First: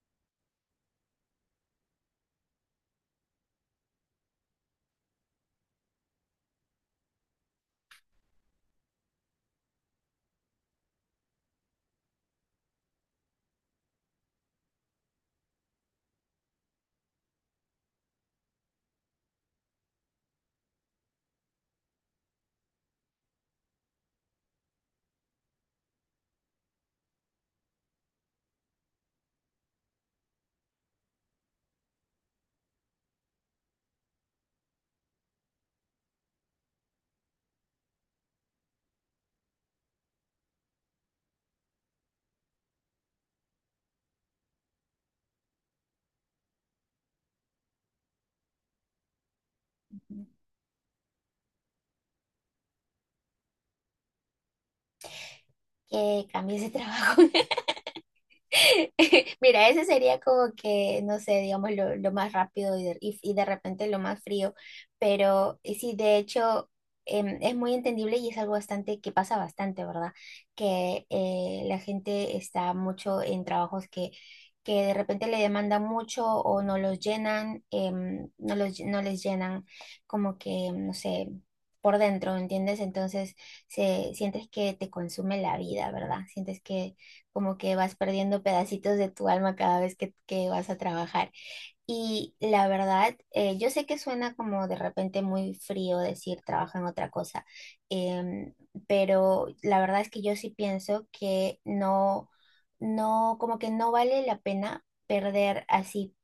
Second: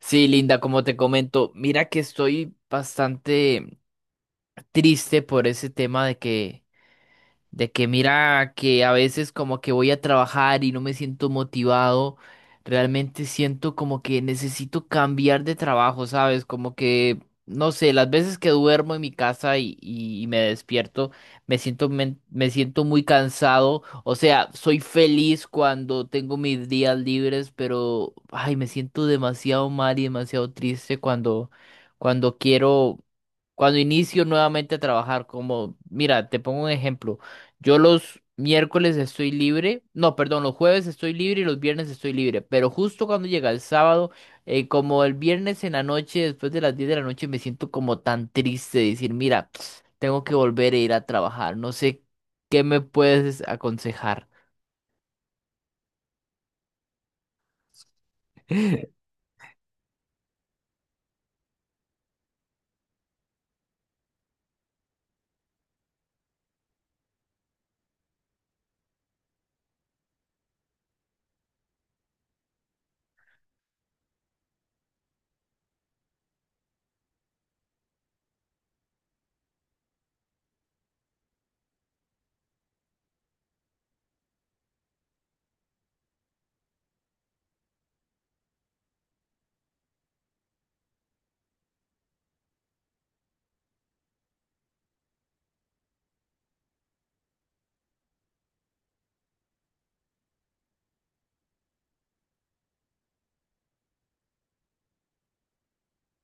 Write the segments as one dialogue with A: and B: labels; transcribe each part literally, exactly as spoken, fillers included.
A: Sí, Linda, como te comento, mira que estoy bastante triste por ese tema de que de que mira que a veces como que voy a trabajar y no me siento motivado, realmente siento como que necesito cambiar de trabajo, ¿sabes? Como que, no sé, las veces que duermo en mi casa y, y- y me despierto, me siento, men- me siento muy cansado, o sea, soy feliz cuando tengo mis días libres, pero, ay, me siento demasiado mal y demasiado triste cuando, cuando quiero, cuando inicio nuevamente a trabajar, como, mira, te pongo un ejemplo. Yo los miércoles estoy libre, no, perdón, los jueves estoy libre y los viernes estoy libre, pero justo cuando llega el sábado, eh, como el viernes en la noche, después de las diez de la noche, me siento como tan triste de decir, mira, tengo que volver a ir a trabajar, no sé qué me puedes aconsejar.
B: Que cambies de trabajo. Mira, ese sería como que, no sé, digamos, lo, lo más rápido y de, y- y de repente lo más frío, pero eh, sí, de hecho, em, es muy entendible y es algo bastante que pasa bastante, ¿verdad? Que eh, la gente está mucho en trabajos que, que de repente le demandan mucho o no los llenan, em, no los, no les llenan como que, no sé, por dentro, ¿entiendes? Entonces, se, sientes que te consume la vida, ¿verdad? Sientes que como que vas perdiendo pedacitos de tu alma cada vez que, que vas a trabajar. Y la verdad, eh, yo sé que suena como de repente muy frío decir trabaja en otra cosa, em, pero la verdad es que yo sí pienso que no, no, como que no vale la pena perder así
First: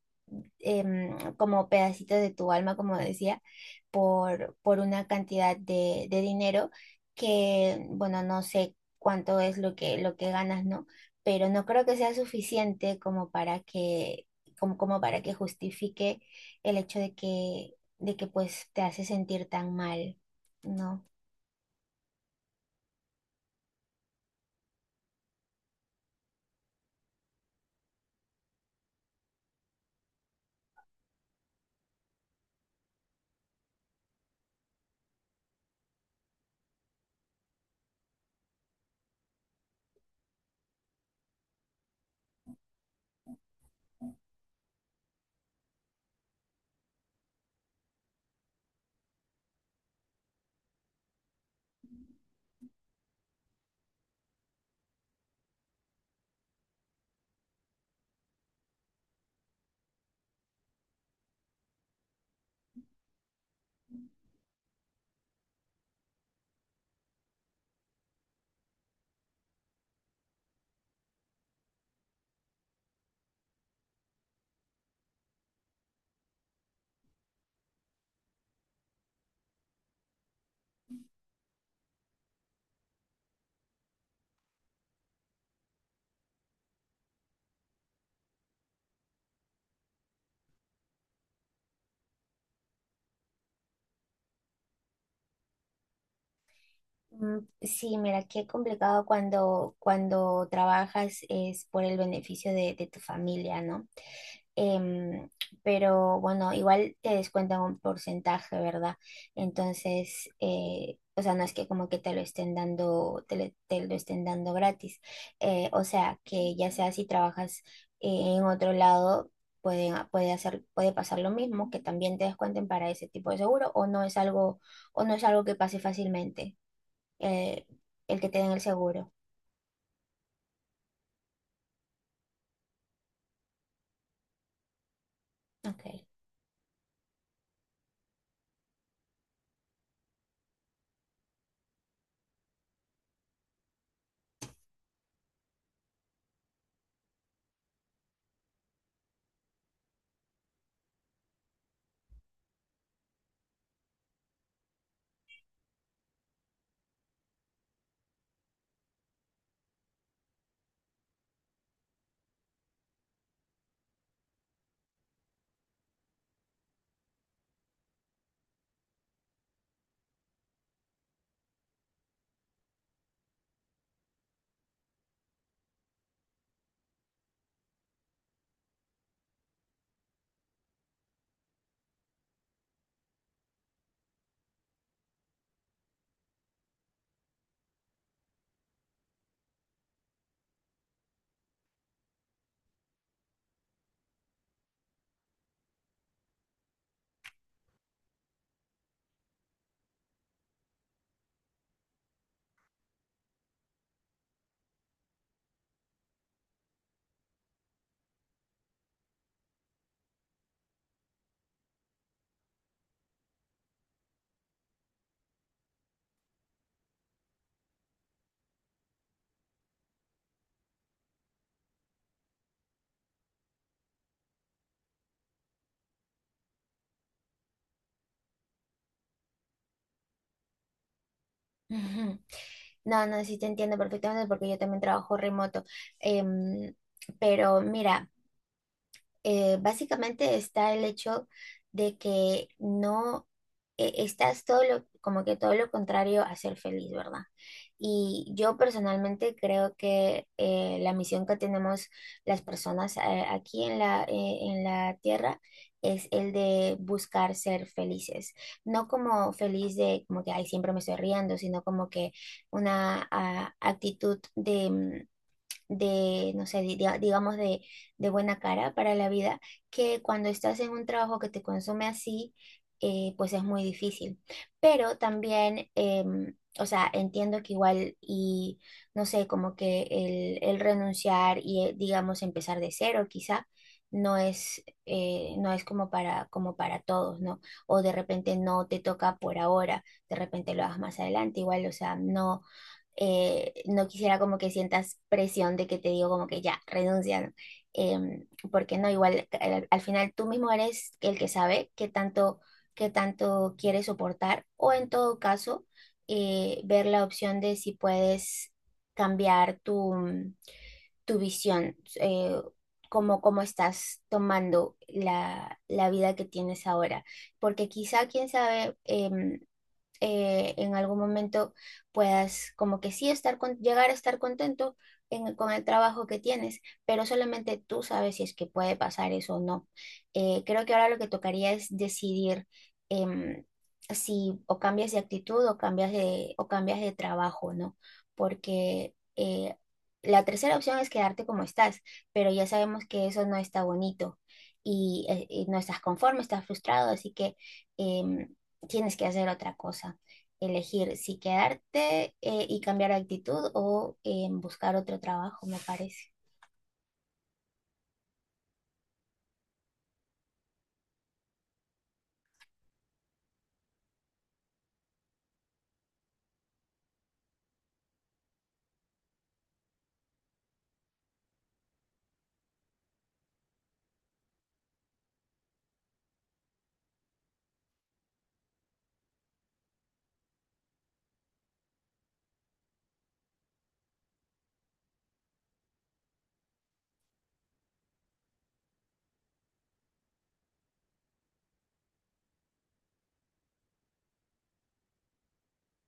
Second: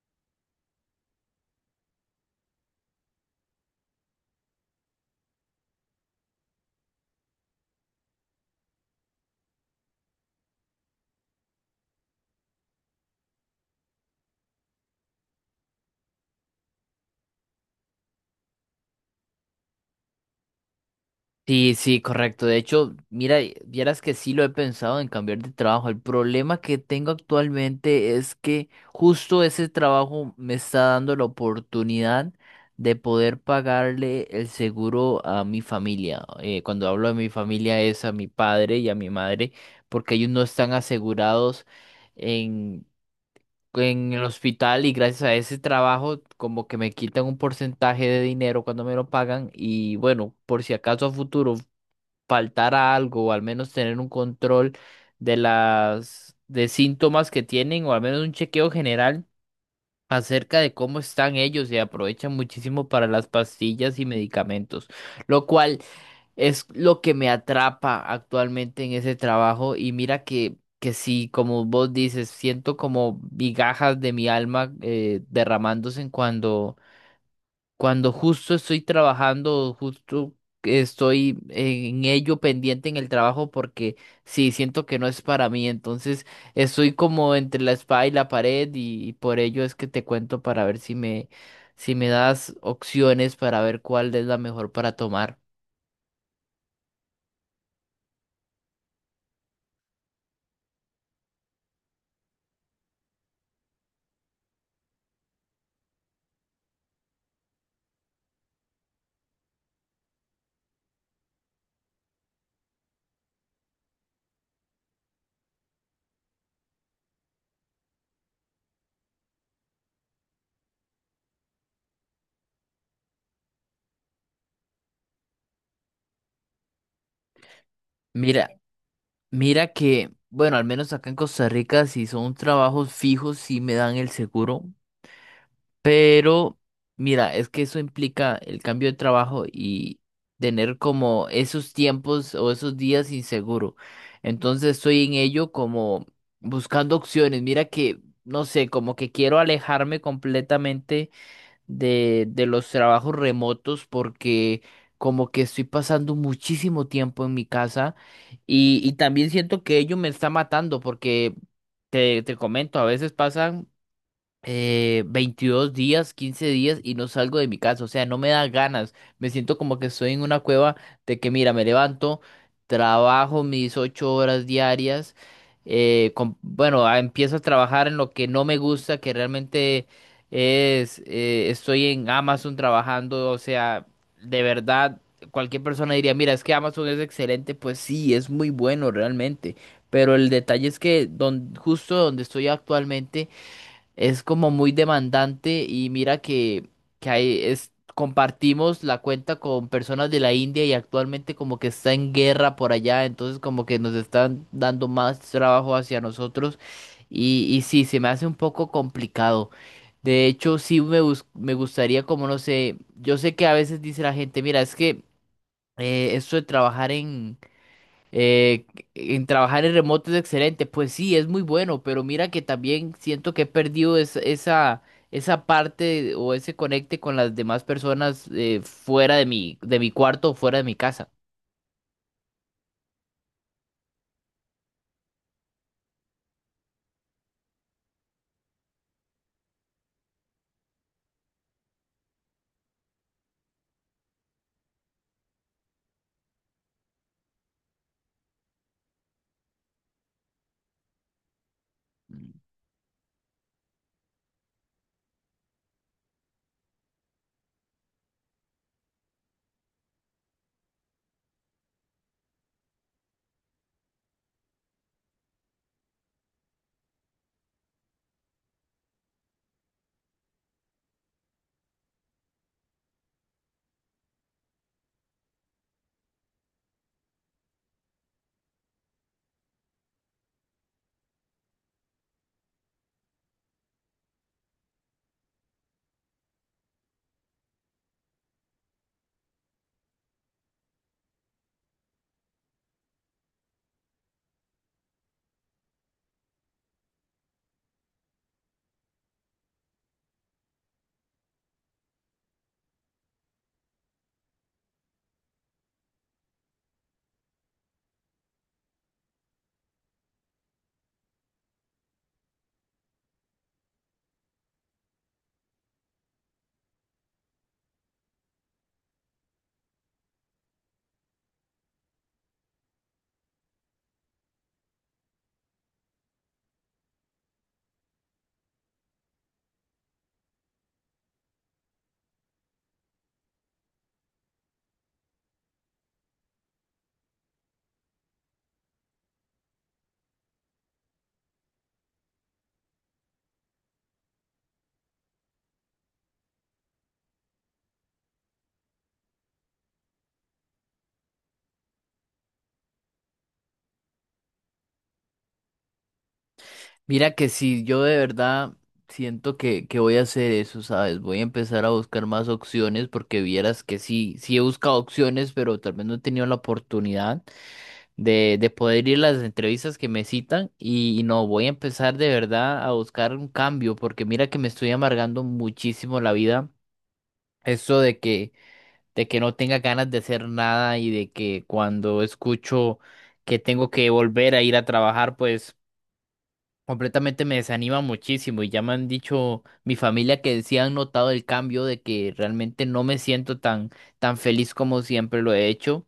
B: em, como pedacitos de tu alma, como decía, por, por una cantidad de, de dinero que, bueno, no sé cuánto es lo que, lo que ganas, ¿no? Pero no creo que sea suficiente como para que como, como para que justifique el hecho de que, de que pues te hace sentir tan mal, ¿no?
A: Sí, sí, correcto. De hecho, mira, vieras que sí lo he pensado en cambiar de trabajo. El problema que tengo actualmente es que justo ese trabajo me está dando la oportunidad de poder pagarle el seguro a mi familia. Eh, cuando hablo de mi familia es a mi padre y a mi madre, porque ellos no están asegurados en, en el hospital y gracias a ese trabajo como que me quitan un porcentaje de dinero cuando me lo pagan y bueno, por si acaso a futuro faltara algo o al menos tener un control de las de síntomas que tienen o al menos un chequeo general acerca de cómo están ellos y aprovechan muchísimo para las pastillas y medicamentos, lo cual es lo que me atrapa actualmente en ese trabajo y mira que, que sí, como vos dices, siento como migajas de mi alma eh, derramándose en cuando cuando justo estoy trabajando, justo estoy en ello pendiente en el trabajo porque sí, siento que no es para mí. Entonces estoy como entre la espada y la pared y, y por ello es que te cuento para ver si me, si me das opciones para ver cuál es la mejor para tomar.
B: Mm, sí, mira, qué complicado cuando, cuando trabajas es por el beneficio de, de tu familia, ¿no? Em, pero bueno, igual te descuentan un porcentaje, ¿verdad? Entonces, eh, o sea, no es que como que te lo estén dando, te, le- te lo estén dando gratis. Eh, o sea, que ya sea si trabajas eh, en otro lado, puede, puede hacer, puede pasar lo mismo, que también te descuenten para ese tipo de seguro, o no es algo, o no es algo que pase fácilmente, eh, el que te
A: Mira,
B: den el seguro.
A: mira que, bueno, al menos acá en Costa Rica, si son trabajos fijos, sí me dan el seguro.
B: Ok.
A: Pero, mira, es que eso implica el cambio de trabajo y tener como esos tiempos o esos días inseguro. Entonces estoy en ello como buscando opciones. Mira que, no sé, como que quiero alejarme completamente de, de los trabajos remotos porque como que estoy pasando muchísimo tiempo en mi casa y, y también siento que ello me está matando porque... Te, te comento, a veces pasan eh, veintidós días, quince días y no salgo de mi casa. O sea, no me da ganas. Me siento como que estoy en una cueva de que, mira, me levanto, trabajo mis ocho horas diarias. Eh, com- bueno, ah, empiezo a trabajar en lo que no me gusta, que realmente es, eh, estoy en Amazon trabajando. O sea, de verdad, cualquier persona diría, mira, es que Amazon es excelente. Pues sí, es muy bueno realmente. Pero el detalle es que don- justo donde estoy actualmente, es como muy demandante y mira que, que hay es, compartimos la cuenta con personas de la India y actualmente como que está en guerra por allá, entonces como que nos están dando más trabajo hacia nosotros y, y sí, se me hace un poco complicado. De hecho, sí me, bus- me gustaría como, no sé, yo sé que a veces dice la gente, mira, es que eh, esto de trabajar eh, en trabajar en remoto es excelente, pues sí, es muy bueno, pero mira que también siento que he perdido es- esa, esa parte o ese conecte con las demás personas eh, fuera de mi, de mi cuarto o fuera de mi casa.
B: No, no, sí te entiendo perfectamente porque yo también trabajo remoto. Em, pero mira, eh, básicamente está el hecho de que no eh, estás todo lo, como que todo lo contrario a ser feliz, ¿verdad? Y yo personalmente creo que eh, la misión que tenemos las personas eh, aquí en la, eh, en la Tierra es el de buscar ser felices, no como feliz de como que ay, siempre me estoy riendo, sino como que una ah, actitud de, mm, de, no sé, di- dia- digamos de, de buena cara para la vida, que cuando estás en un trabajo que te consume así, eh, pues es muy difícil. Pero también, em, o sea, entiendo que igual y, no sé, como que el, el renunciar y, eh, digamos, empezar de cero quizá. No es, eh, no es como para, como para todos, ¿no? O de repente no te toca por ahora, de repente lo hagas más adelante, igual, o sea, no, eh, no quisiera como que sientas presión de que te digo como que ya, renuncia, ¿no? Em, porque no, igual al, al final tú mismo eres el que sabe qué tanto, qué tanto quieres soportar o en todo caso eh, ver la opción de si puedes cambiar tu, mm, tu visión, eh, cómo, cómo estás tomando la, la vida que tienes ahora, porque quizá, quién sabe, em, eh, en algún momento puedas como que sí estar con, llegar a estar contento en- con el trabajo que tienes, pero solamente tú sabes si es que puede pasar eso o no. Eh, creo que ahora lo que tocaría es decidir em, si o cambias de actitud o cambias de, o cambias de trabajo, ¿no? Porque eh, la tercera opción es quedarte como estás, pero ya sabemos que eso no está bonito. Y, eh, y no estás conforme, estás frustrado, así que em, tienes que hacer otra cosa, elegir si quedarte eh, y cambiar de actitud o eh, buscar otro trabajo, me parece.
A: Mira que si yo de verdad siento que, que voy a hacer eso, ¿sabes? Voy a empezar a buscar más opciones porque vieras que sí, sí he buscado opciones, pero tal vez no he tenido la oportunidad, de, de poder ir a las entrevistas que me citan y, y no, voy a empezar de verdad a buscar un cambio porque mira que me estoy amargando muchísimo la vida. Eso de que, de que, no tenga ganas de hacer nada y de que cuando escucho que tengo que volver a ir a trabajar, pues completamente me desanima muchísimo y ya me han dicho mi familia que sí han notado el cambio de que realmente no me siento tan, tan feliz como siempre lo he hecho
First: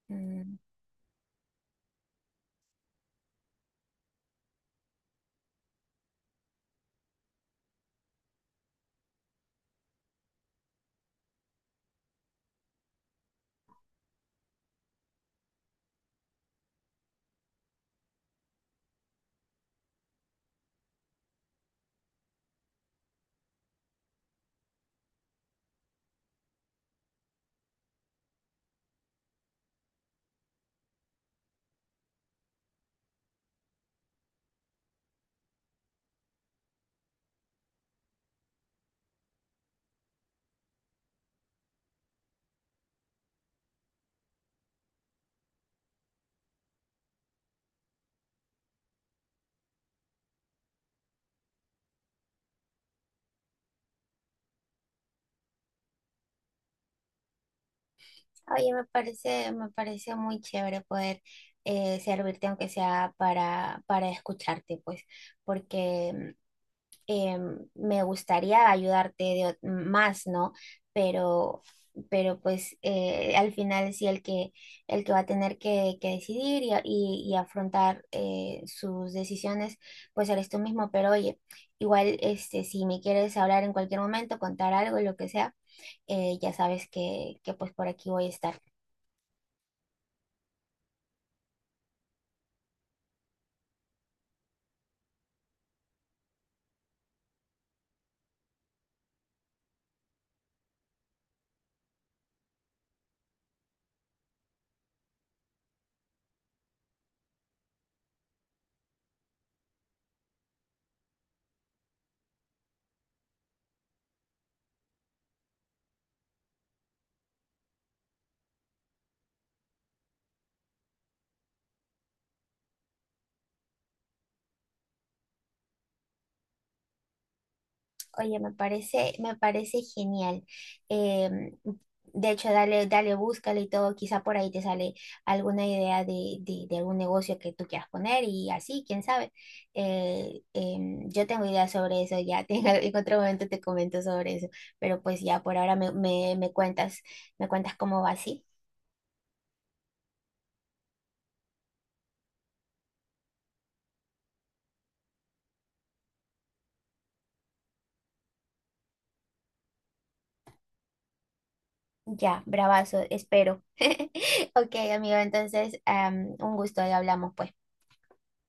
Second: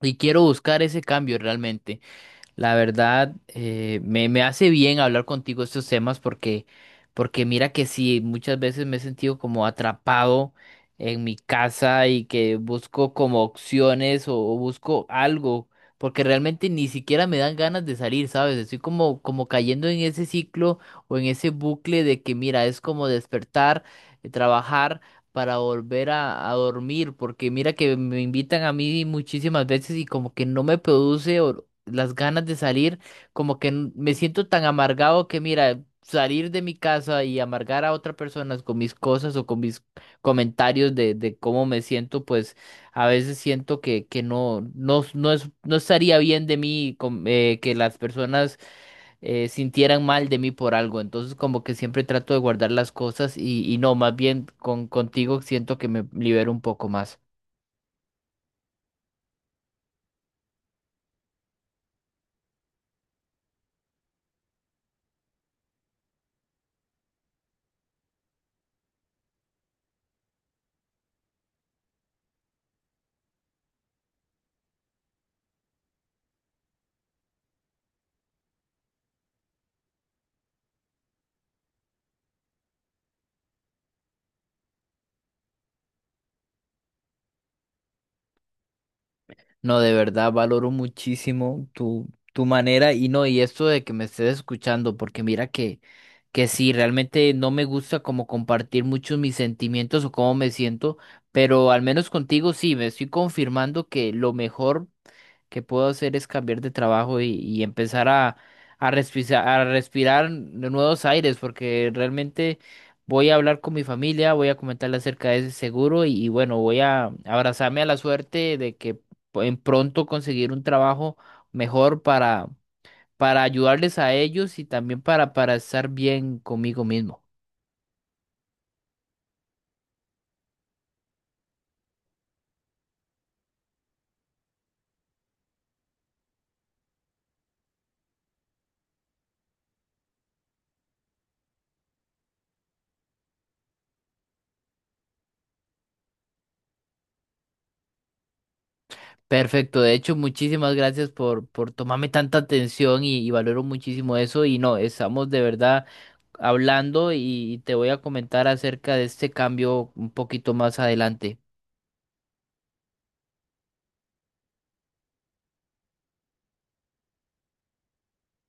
A: y quiero
B: Mm.
A: buscar ese cambio realmente. La verdad, eh, me, me hace bien hablar contigo estos temas porque, porque mira que sí, muchas veces me he sentido como atrapado en mi casa y que busco como opciones o, o busco algo, porque realmente ni siquiera me dan ganas de salir, ¿sabes? Estoy como, como cayendo en ese ciclo o en ese bucle de que mira, es como despertar, eh, trabajar para volver a, a dormir, porque mira que me invitan a mí muchísimas veces y como que no me produce or- las ganas de salir, como que n- me siento tan amargado que mira, salir de mi casa y amargar a otras personas con mis cosas o con mis comentarios de, de cómo me siento, pues a veces siento que, que no, no, no es, no estaría bien de mí com- eh, que las personas eh, sintieran mal de mí por algo. Entonces como que siempre trato de guardar las cosas y, y no, más bien con, contigo siento que me libero un poco más.
B: Oye, me parece, me parece muy chévere poder eh, servirte, aunque sea para, para escucharte, pues, porque eh, me gustaría ayudarte de ot- más, ¿no? Pero, pero pues eh, al final sí el que, el que va a tener que, que decidir y, a- y- y afrontar eh, sus decisiones, pues eres tú mismo. Pero oye, igual este, si me quieres hablar en cualquier momento, contar algo, lo que sea, eh, ya sabes que, que pues por aquí voy a estar.
A: No, de verdad, valoro muchísimo tu, tu manera y no, y esto de que me estés escuchando, porque mira que, que sí, realmente no me gusta como compartir mucho mis sentimientos o cómo me siento, pero al menos contigo sí, me estoy confirmando que lo mejor que puedo hacer es cambiar de trabajo y, y empezar a, a respirar, a respirar nuevos aires, porque realmente voy a hablar con mi familia, voy a comentarle acerca de ese seguro y, y bueno, voy a abrazarme a la suerte de que pu- en pronto conseguir un trabajo mejor para, para ayudarles a ellos y también para, para estar bien conmigo mismo.
B: Oye, me parece, me parece genial. Em, de hecho, dale, dale, búscale y todo. Quizá por ahí te sale alguna idea de, de, de algún negocio que tú quieras poner y así, quién sabe. Eh, em, yo tengo ideas sobre eso, ya te- en otro momento te comento sobre eso, pero pues ya por ahora me, me, me cuentas, me cuentas cómo va así.
A: Perfecto, de hecho, muchísimas gracias por, por tomarme tanta atención y, y valoro muchísimo eso y no, estamos de verdad hablando y te voy a comentar acerca de este cambio un poquito más adelante.
B: Ya, bravazo, espero. Ok, amigo, entonces, am, un gusto y hablamos pues.